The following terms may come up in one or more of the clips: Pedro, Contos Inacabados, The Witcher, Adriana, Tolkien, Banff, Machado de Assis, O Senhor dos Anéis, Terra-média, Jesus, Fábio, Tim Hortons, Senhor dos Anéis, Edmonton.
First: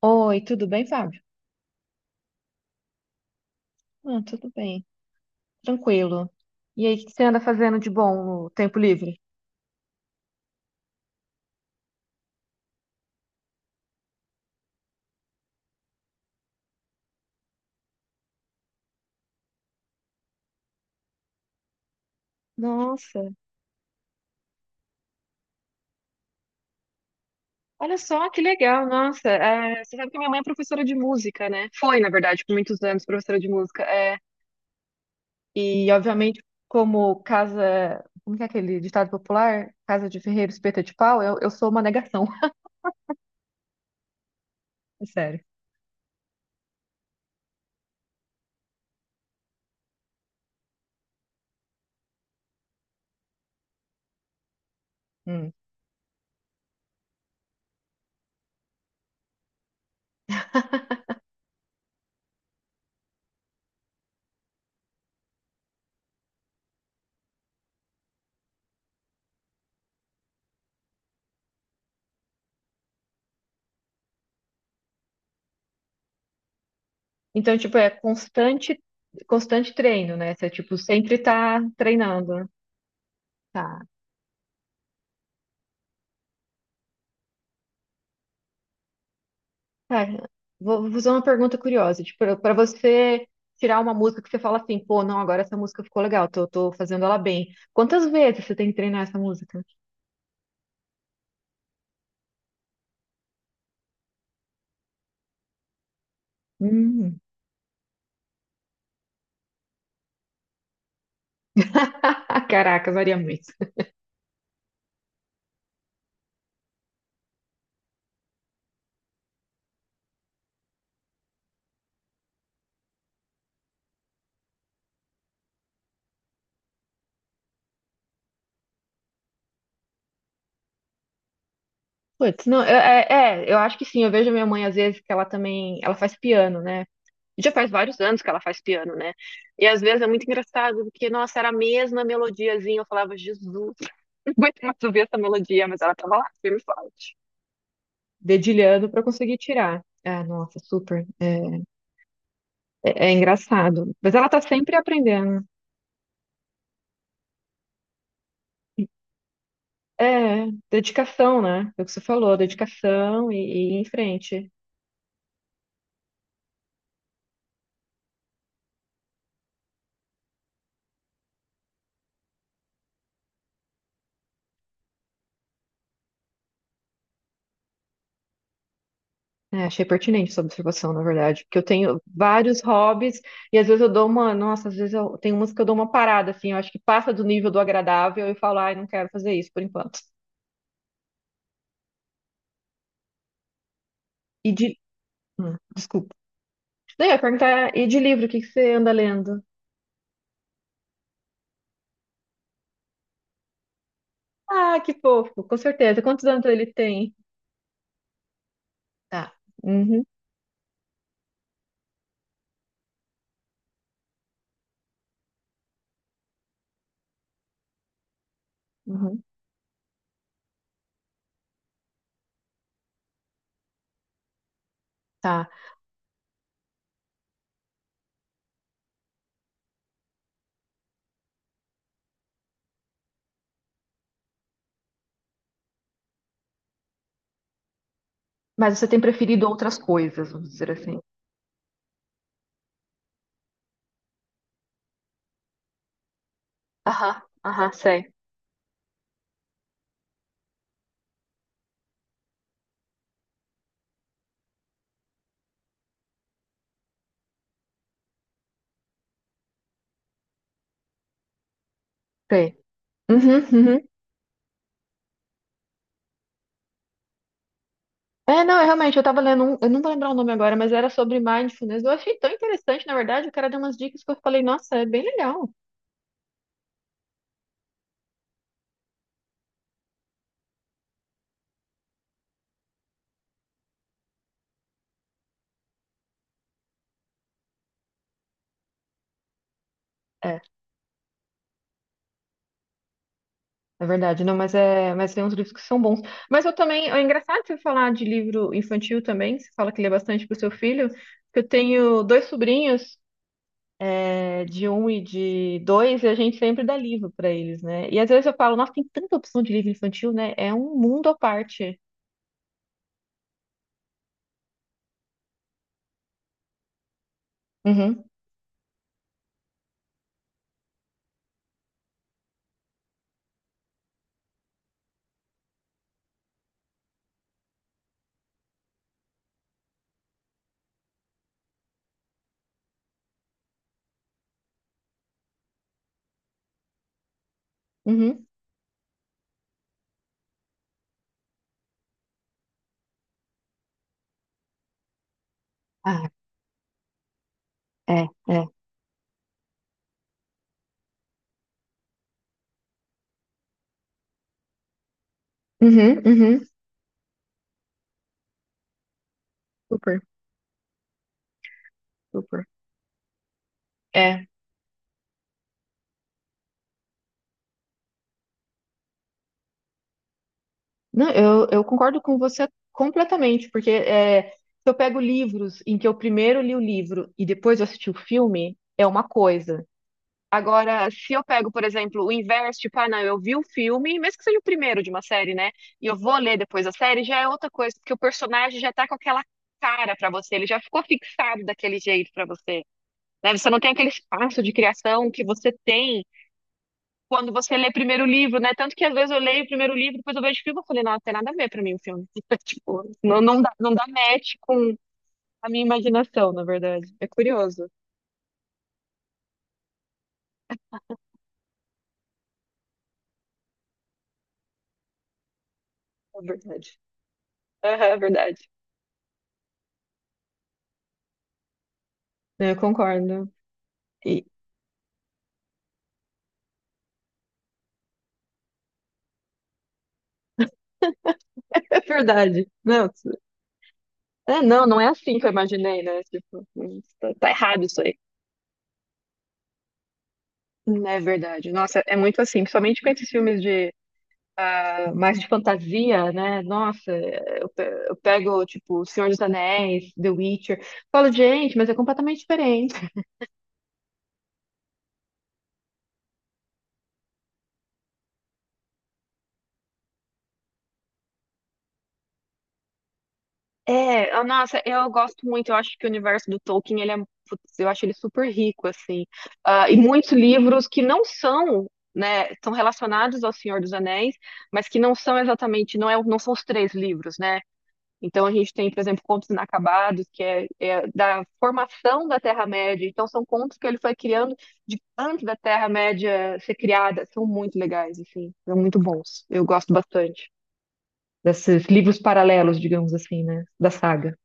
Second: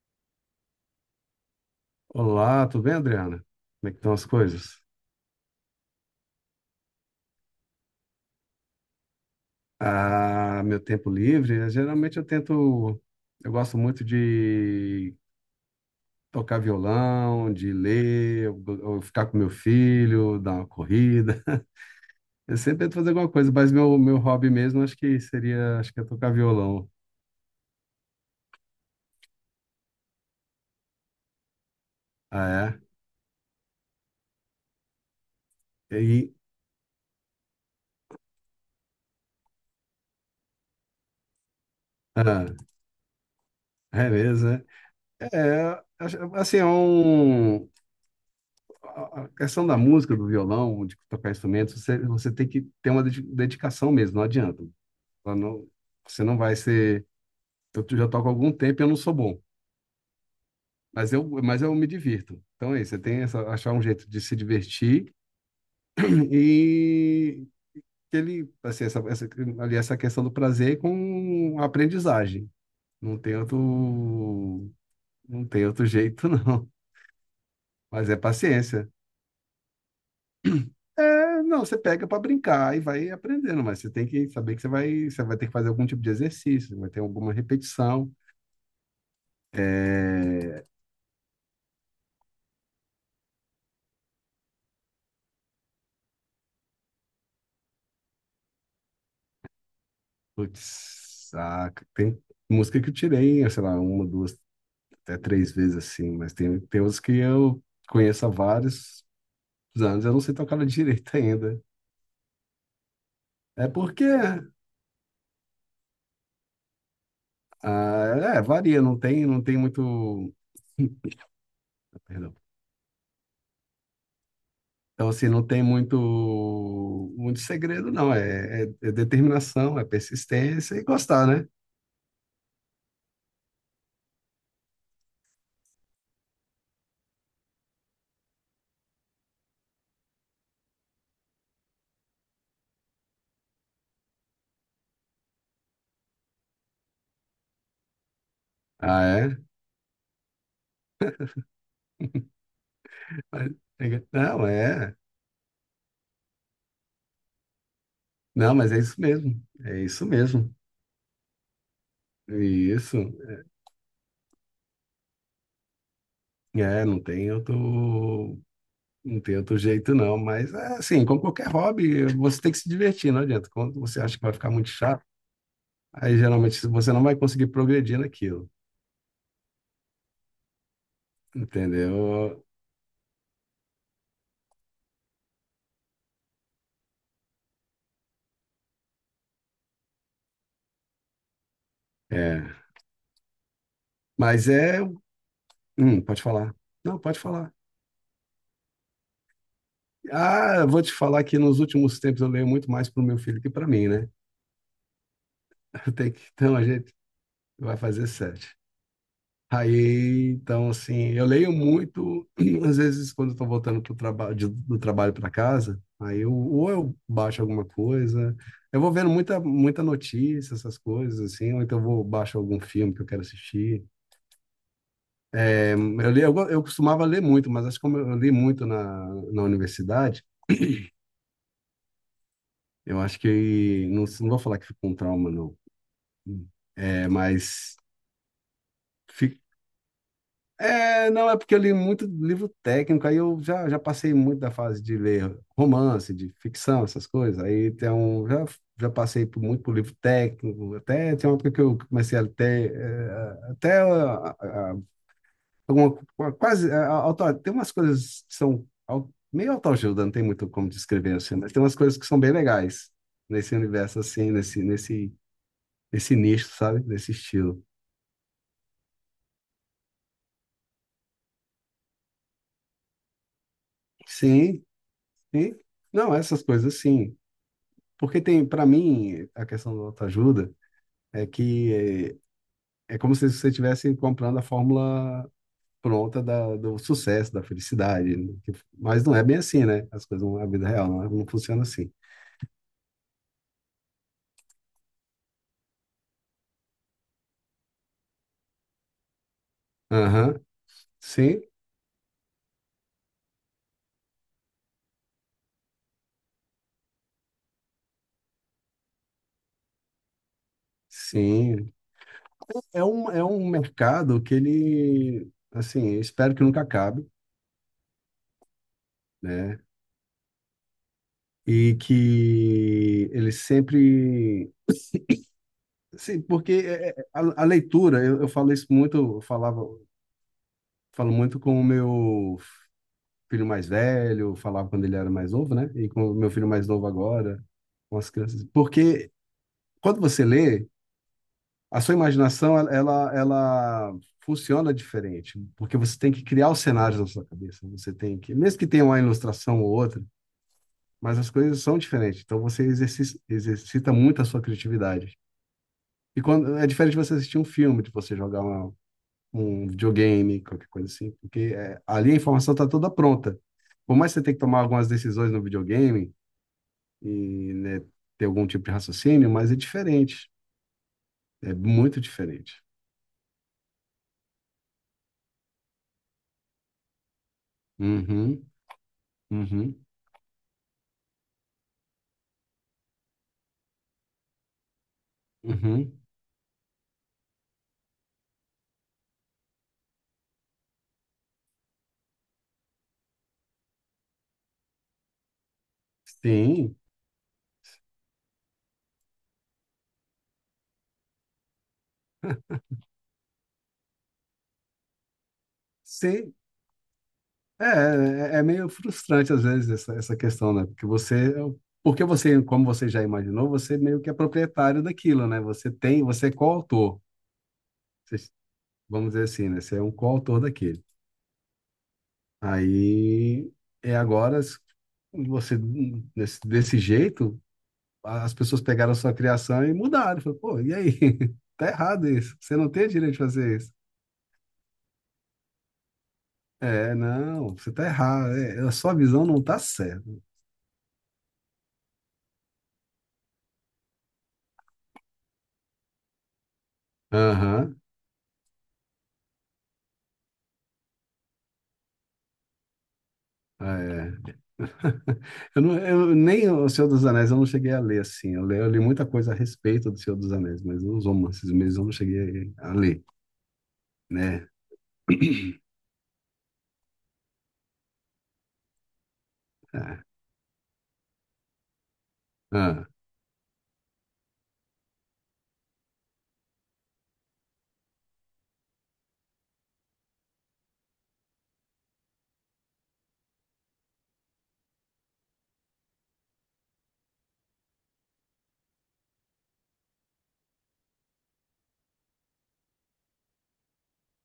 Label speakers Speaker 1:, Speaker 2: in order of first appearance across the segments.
Speaker 1: Oi, tudo bem, Fábio?
Speaker 2: Olá, tudo bem, Adriana? Como é que estão
Speaker 1: Ah,
Speaker 2: as
Speaker 1: tudo
Speaker 2: coisas?
Speaker 1: bem, tranquilo. E aí, o que que você anda fazendo de bom no tempo livre?
Speaker 2: Ah, meu tempo livre, geralmente eu gosto muito de tocar violão, de ler, eu ficar com meu filho, dar uma corrida. Eu sempre tento fazer
Speaker 1: Nossa,
Speaker 2: alguma coisa, mas meu hobby mesmo acho que seria, acho que é tocar violão.
Speaker 1: olha só que legal, nossa. Você sabe que minha mãe é professora de música, né? Foi, na verdade, por
Speaker 2: Ah,
Speaker 1: muitos anos professora de música. E,
Speaker 2: é? E,
Speaker 1: obviamente, como casa. Como que é aquele ditado popular? Casa de ferreiro, espeta de pau, eu sou uma negação,
Speaker 2: ah, é mesmo, né?
Speaker 1: é sério.
Speaker 2: É, assim, a questão da música, do violão, de tocar instrumentos, você tem que ter uma dedicação mesmo, não adianta. Ela
Speaker 1: Hum.
Speaker 2: não- Você não vai ser. Eu já toco há algum tempo e eu não sou bom, mas mas eu me divirto. Então é isso, você tem achar um jeito de se divertir e que ele, assim, essa, ali essa questão do prazer com a aprendizagem. Não tem outro, não tem outro jeito, não.
Speaker 1: Então, tipo,
Speaker 2: Mas é paciência.
Speaker 1: constante treino, né? Você, tipo, sempre tá
Speaker 2: Não, você pega para
Speaker 1: treinando.
Speaker 2: brincar e vai aprendendo, mas
Speaker 1: Tá.
Speaker 2: você tem que saber que você vai ter que fazer algum tipo de exercício, vai ter alguma repetição.
Speaker 1: Cara,
Speaker 2: É...
Speaker 1: vou fazer uma pergunta curiosa. Tipo, para você tirar uma música que você fala assim, pô, não, agora essa música ficou legal, tô fazendo ela bem. Quantas vezes você tem que treinar essa música?
Speaker 2: Putz, ah, tem música que eu tirei, sei lá, uma, duas, até três vezes assim, mas tem outras que
Speaker 1: Hum.
Speaker 2: eu conheço há vários anos, eu não sei tocar ela direito ainda.
Speaker 1: Ah, caraca, varia muito.
Speaker 2: É porque, ah, é, varia, não tem muito, perdão. Então, assim, não tem muito, muito segredo, não. É, é determinação, é persistência e gostar, né?
Speaker 1: Putz, não, eu acho que sim. Eu vejo minha mãe às vezes que ela também, ela faz piano, né? Já faz vários anos que ela faz piano, né? E às vezes é muito engraçado, porque, nossa, era a mesma melodiazinha. Eu falava, Jesus, não aguento mais ouvir essa melodia, mas ela tava lá, firme e forte, dedilhando para
Speaker 2: Ah, é?
Speaker 1: conseguir tirar. Ah, nossa, super. É
Speaker 2: Mas-
Speaker 1: engraçado. Mas ela tá
Speaker 2: Não,
Speaker 1: sempre
Speaker 2: é.
Speaker 1: aprendendo.
Speaker 2: Não, mas é isso mesmo. É isso
Speaker 1: É,
Speaker 2: mesmo.
Speaker 1: dedicação, né? É o que você falou,
Speaker 2: Isso.
Speaker 1: dedicação e ir em frente.
Speaker 2: É, não tem outro, não tem outro jeito, não. Mas, é assim, como qualquer hobby, você tem que se divertir, não adianta. Quando você acha que vai ficar muito chato, aí geralmente você não vai conseguir progredir naquilo.
Speaker 1: É, achei pertinente sua observação, na verdade, porque eu tenho
Speaker 2: Entendeu?
Speaker 1: vários hobbies e às vezes eu dou uma, nossa, às vezes eu tenho umas que eu dou uma parada, assim, eu acho que passa do nível do agradável e eu falo, ai, não quero fazer isso por enquanto.
Speaker 2: É. Mas
Speaker 1: E de,
Speaker 2: é.
Speaker 1: hum, desculpa.
Speaker 2: Pode falar. Não,
Speaker 1: Daí eu ia
Speaker 2: pode falar.
Speaker 1: perguntar, e de livro, o que que você anda lendo?
Speaker 2: Ah, eu vou te falar que nos últimos tempos eu leio muito mais para o meu filho que para mim, né?
Speaker 1: Ah, que fofo, com certeza. Quantos anos
Speaker 2: Então a
Speaker 1: ele
Speaker 2: gente
Speaker 1: tem?
Speaker 2: vai fazer sete.
Speaker 1: Tá. Uhum.
Speaker 2: Aí, então, assim, eu leio muito, às vezes, quando eu tô voltando pro do trabalho para casa, aí eu, ou eu baixo alguma coisa, eu vou vendo
Speaker 1: Uhum,
Speaker 2: muita, muita notícia, essas coisas, assim, ou então eu vou baixo algum filme que eu quero assistir.
Speaker 1: tá.
Speaker 2: É, eu li, eu costumava ler muito, mas acho que como eu li muito na universidade, eu acho que, não, não vou falar que ficou um trauma, não, mas
Speaker 1: Mas você tem
Speaker 2: fi-
Speaker 1: preferido outras coisas, vamos dizer assim.
Speaker 2: é, não, é porque eu li muito livro técnico, aí eu já passei muito da fase de ler romance, de ficção, essas
Speaker 1: Aham,
Speaker 2: coisas.
Speaker 1: aham,
Speaker 2: Aí
Speaker 1: sei,
Speaker 2: já passei por, muito por livro técnico, até tem uma época que eu comecei a ter, alguma, tem umas coisas que são meio autoajuda, não tem muito como descrever assim, mas tem umas coisas que são bem
Speaker 1: sei.
Speaker 2: legais
Speaker 1: Uhum,
Speaker 2: nesse
Speaker 1: uhum.
Speaker 2: universo assim, nesse nicho, sabe? Nesse estilo.
Speaker 1: É, não, é, Realmente, eu tava lendo um, eu não vou lembrar o nome agora, mas era sobre mindfulness. Eu achei tão interessante, na verdade, o cara deu umas dicas que eu falei,
Speaker 2: Sim,
Speaker 1: nossa, é bem legal.
Speaker 2: sim. Não, essas coisas sim. Porque tem, para mim, a questão da autoajuda é que é, é como se você estivesse comprando a fórmula pronta do sucesso, da felicidade, né? Mas não é bem assim, né? As coisas,
Speaker 1: É,
Speaker 2: a vida real não, não funciona assim.
Speaker 1: é verdade, não, mas tem uns livros que são bons. Mas eu também, é engraçado você falar de livro infantil também, você fala que lê bastante
Speaker 2: Aham,
Speaker 1: pro seu filho, que
Speaker 2: sim,
Speaker 1: eu tenho dois sobrinhos, é, de um e de dois, e a gente sempre dá livro para eles, né? E às vezes eu falo, nossa, tem tanta opção de livro infantil, né? É um mundo à
Speaker 2: sim.
Speaker 1: parte.
Speaker 2: É um mercado que ele, assim, eu espero que nunca acabe,
Speaker 1: Uhum,
Speaker 2: né? E que ele sempre. Sim, porque a leitura, eu falo isso muito, eu falava, falo muito com o meu filho mais velho, falava quando ele era mais novo, né? E com o meu filho mais novo agora, com as
Speaker 1: uhum,
Speaker 2: crianças. Porque quando você lê, a sua imaginação, ela funciona diferente, porque você
Speaker 1: Ah,
Speaker 2: tem que criar os cenários na sua cabeça. Você
Speaker 1: é,
Speaker 2: tem que,
Speaker 1: é.
Speaker 2: mesmo que tenha uma ilustração ou outra, mas as coisas são diferentes. Então você exercita muito a sua criatividade.
Speaker 1: uhum,
Speaker 2: E
Speaker 1: uhum.
Speaker 2: quando é diferente de você assistir um filme, de você jogar um
Speaker 1: Super,
Speaker 2: videogame, qualquer coisa assim, porque é, ali a
Speaker 1: super.
Speaker 2: informação está toda pronta. Por mais que você
Speaker 1: É,
Speaker 2: tenha que tomar algumas decisões no videogame, e né, ter algum tipo de raciocínio, mas é diferente.
Speaker 1: não,
Speaker 2: É
Speaker 1: eu concordo
Speaker 2: muito
Speaker 1: com você
Speaker 2: diferente.
Speaker 1: completamente, porque é, se eu pego livros em que eu primeiro li o livro e depois eu assisti o
Speaker 2: Uhum,
Speaker 1: filme, é uma coisa.
Speaker 2: uhum,
Speaker 1: Agora, se eu pego, por exemplo, o inverso, tipo, ah, não, eu vi o filme, mesmo que seja o primeiro de uma série, né? E
Speaker 2: uhum.
Speaker 1: eu vou ler depois a série, já é outra coisa, porque o personagem já tá com aquela cara pra você, ele já ficou fixado daquele jeito pra você, né? Você não tem aquele espaço de criação que você tem
Speaker 2: Sim,
Speaker 1: quando você lê primeiro o livro, né? Tanto que às vezes eu leio o primeiro livro, depois eu vejo o filme, eu falei, não tem nada a ver pra mim o filme. Tipo, não dá match com a minha imaginação,
Speaker 2: sim.
Speaker 1: na verdade. É curioso,
Speaker 2: É, é meio frustrante às vezes essa, essa questão, né? Porque você, como você já imaginou, você meio que é proprietário daquilo, né? Você tem,
Speaker 1: na
Speaker 2: você é
Speaker 1: verdade.
Speaker 2: coautor.
Speaker 1: Aham, é
Speaker 2: Você-
Speaker 1: verdade.
Speaker 2: Vamos dizer assim, né? Você é um coautor daquilo.
Speaker 1: É, eu concordo.
Speaker 2: Aí é
Speaker 1: E,
Speaker 2: agora s- Você desse jeito, as pessoas pegaram a sua criação e mudaram. Falei, pô, e aí? Tá errado isso.
Speaker 1: verdade.
Speaker 2: Você não
Speaker 1: Não,
Speaker 2: tem direito de fazer isso.
Speaker 1: não, não é assim que eu imaginei, né? Tipo,
Speaker 2: É,
Speaker 1: tá
Speaker 2: não,
Speaker 1: errado
Speaker 2: você
Speaker 1: isso
Speaker 2: tá
Speaker 1: aí.
Speaker 2: errado. É, a sua visão não tá certa.
Speaker 1: É verdade. Nossa, é muito assim, principalmente com esses filmes de mais de fantasia, né? Nossa,
Speaker 2: Aham.
Speaker 1: eu pego, tipo, O Senhor dos Anéis, The Witcher, falo, gente, mas é completamente diferente.
Speaker 2: É. Eu, não, eu nem o Senhor dos Anéis eu não cheguei a ler assim. Eu li muita coisa a respeito do Senhor dos Anéis, mas os romances mesmo eu não cheguei a ler, né?
Speaker 1: Nossa, eu gosto muito, eu acho que o universo do Tolkien, putz, eu acho ele super rico, assim. Ah, e
Speaker 2: Ah,
Speaker 1: muitos livros que não são, né, são
Speaker 2: ah.
Speaker 1: relacionados ao Senhor dos Anéis, mas que não são exatamente, não são os três livros, né? Então a gente tem, por exemplo, Contos Inacabados, é da formação da Terra-média, então são contos que ele foi criando de antes da Terra-média ser criada, são muito legais, assim, são muito bons, eu gosto bastante desses livros paralelos, digamos assim, né, da saga.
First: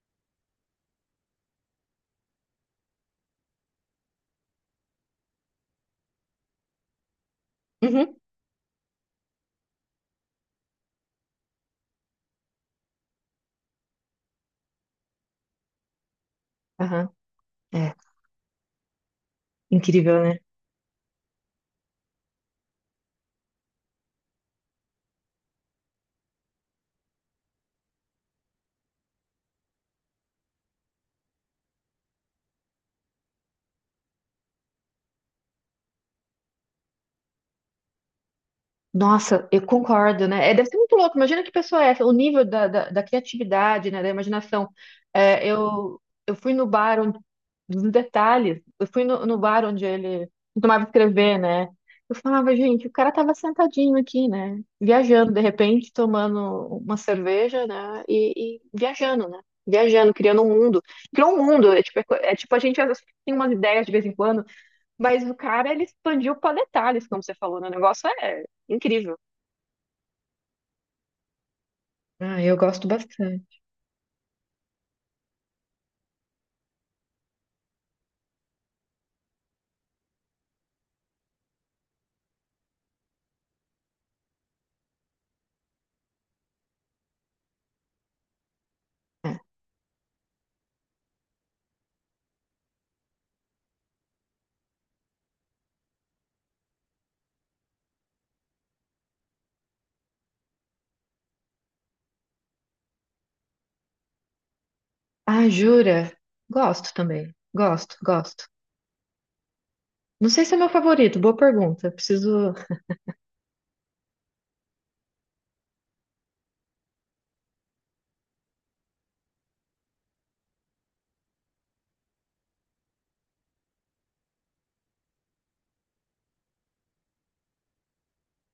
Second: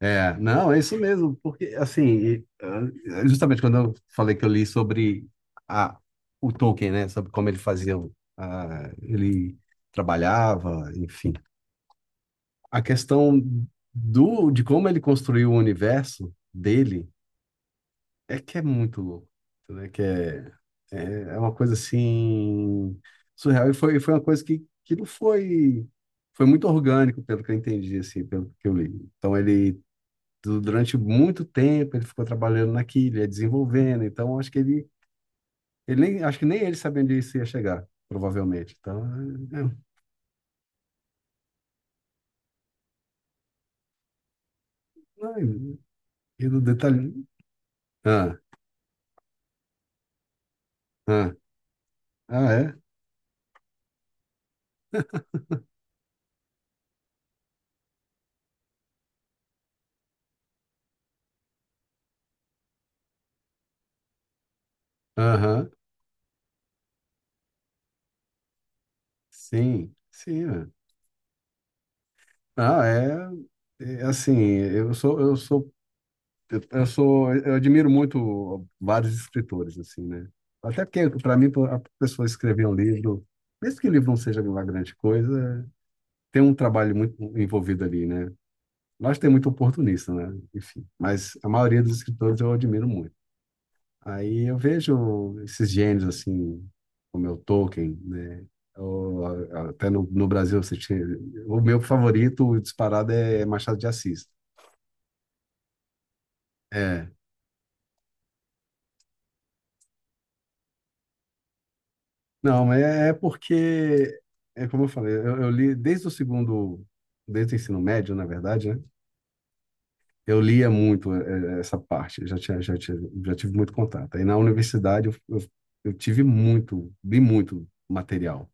Speaker 2: É, não, é isso mesmo, porque assim, justamente quando eu falei que eu li sobre a, o Tolkien, né, sobre como ele fazia,
Speaker 1: Uhum.
Speaker 2: ele trabalhava, enfim, a questão do de como ele construiu o universo
Speaker 1: Aham,
Speaker 2: dele
Speaker 1: é.
Speaker 2: é que é muito louco, né,
Speaker 1: Incrível, né?
Speaker 2: é, é uma coisa assim surreal e foi, foi uma coisa que não foi foi muito orgânico pelo que eu entendi, assim, pelo que eu li. Então durante muito tempo ele ficou trabalhando naquilo, ia desenvolvendo, então acho que ele nem, acho que nem ele sabia onde isso ia chegar, provavelmente. Então,
Speaker 1: Nossa, eu
Speaker 2: é,
Speaker 1: concordo, né? É, deve ser muito louco. Imagina que pessoa é essa, o nível da criatividade, né? Da imaginação.
Speaker 2: é,
Speaker 1: É,
Speaker 2: é,
Speaker 1: eu, eu
Speaker 2: e
Speaker 1: fui
Speaker 2: no
Speaker 1: no bar
Speaker 2: detalhe.
Speaker 1: onde, dos
Speaker 2: Ah,
Speaker 1: detalhes, eu fui no bar onde ele tomava
Speaker 2: ah,
Speaker 1: escrever, né? Eu
Speaker 2: ah,
Speaker 1: falava,
Speaker 2: é?
Speaker 1: gente, o cara tava sentadinho aqui, né? Viajando, de repente, tomando uma cerveja, né? E viajando, né? Viajando, criando um mundo. Criou um mundo, é tipo a gente às vezes, tem umas ideias de vez em quando. Mas o cara,
Speaker 2: Aham,
Speaker 1: ele expandiu para detalhes, como você falou, né? O negócio é incrível.
Speaker 2: sim, sim, é.
Speaker 1: Ah, eu
Speaker 2: Ah,
Speaker 1: gosto
Speaker 2: é,
Speaker 1: bastante.
Speaker 2: é assim, eu sou, eu admiro muito vários escritores, assim, né? Até porque, para mim, a pessoa escrever um livro, mesmo que o livro não seja uma grande coisa, tem um trabalho muito envolvido ali, né? Nós tem
Speaker 1: É.
Speaker 2: muito oportunista, né? Enfim, mas a maioria dos escritores eu admiro muito. Aí eu vejo esses gênios, assim, como é o Tolkien, né? Ou, até no Brasil, você tinha... o meu favorito disparado é Machado de Assis.
Speaker 1: Ah, jura? Gosto
Speaker 2: É.
Speaker 1: também. Gosto, gosto. Não sei se é meu favorito, boa pergunta. Preciso.
Speaker 2: Não, mas é porque, é como eu falei, eu li desde o ensino médio, na verdade, né? Eu lia muito essa parte, eu já tinha, já tinha, já tive muito contato. Aí na universidade eu tive muito, li muito material.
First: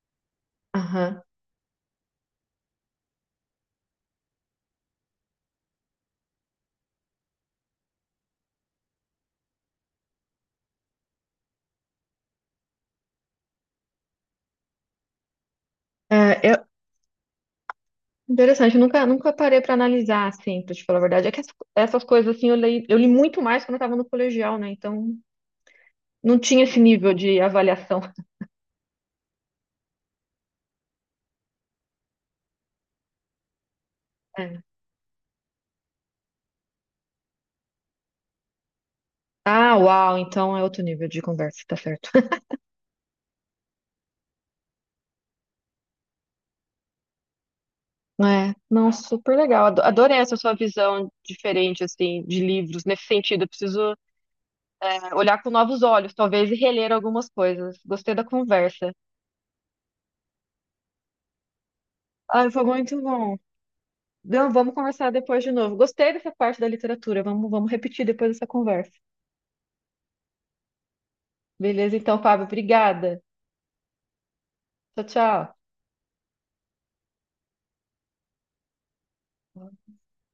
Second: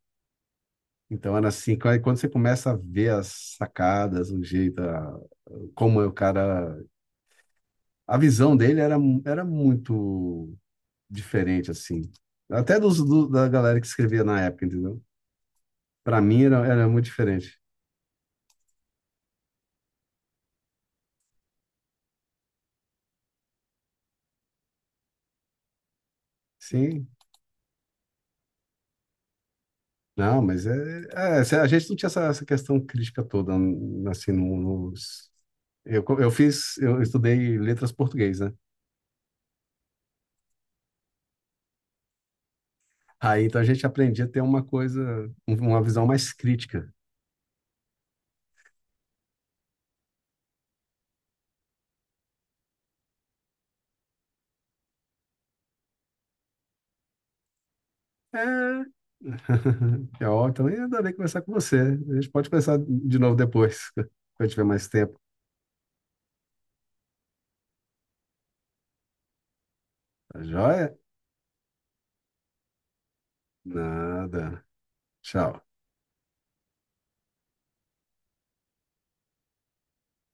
Speaker 1: Aham.
Speaker 2: Então era assim, quando você começa a ver as sacadas, como é o cara, a visão dele era muito diferente assim, até da galera que escrevia na época, entendeu?
Speaker 1: É,
Speaker 2: Para mim
Speaker 1: eu-
Speaker 2: era, era muito diferente.
Speaker 1: Interessante, eu nunca, nunca parei para analisar, assim, pra te falar a verdade. Essas coisas, assim, eu li muito mais quando eu tava no colegial, né? Então, não tinha esse
Speaker 2: Sim,
Speaker 1: nível de avaliação.
Speaker 2: não, mas se a gente não tinha essa, essa questão crítica toda,
Speaker 1: É.
Speaker 2: Eu, eu fiz, eu estudei letras português, né?
Speaker 1: Ah, uau, então é outro nível de conversa, tá certo.
Speaker 2: Aí, então, a gente aprendia a ter uma coisa, uma visão mais crítica.
Speaker 1: É, não, super legal. Adorei essa sua visão diferente, assim, de livros, nesse sentido. Eu preciso, é, olhar com novos olhos, talvez, e reler algumas coisas. Gostei da
Speaker 2: É...
Speaker 1: conversa.
Speaker 2: É ó, também adorei conversar com você. A gente pode
Speaker 1: Ai, foi
Speaker 2: conversar
Speaker 1: muito
Speaker 2: de novo
Speaker 1: bom.
Speaker 2: depois, quando eu
Speaker 1: Não,
Speaker 2: tiver
Speaker 1: vamos
Speaker 2: mais
Speaker 1: conversar
Speaker 2: tempo.
Speaker 1: depois de novo. Gostei dessa parte da literatura. Vamos repetir depois dessa conversa.
Speaker 2: Tá joia?
Speaker 1: Beleza, então, Fábio, obrigada.
Speaker 2: Nada.
Speaker 1: Tchau, tchau.
Speaker 2: Tchau.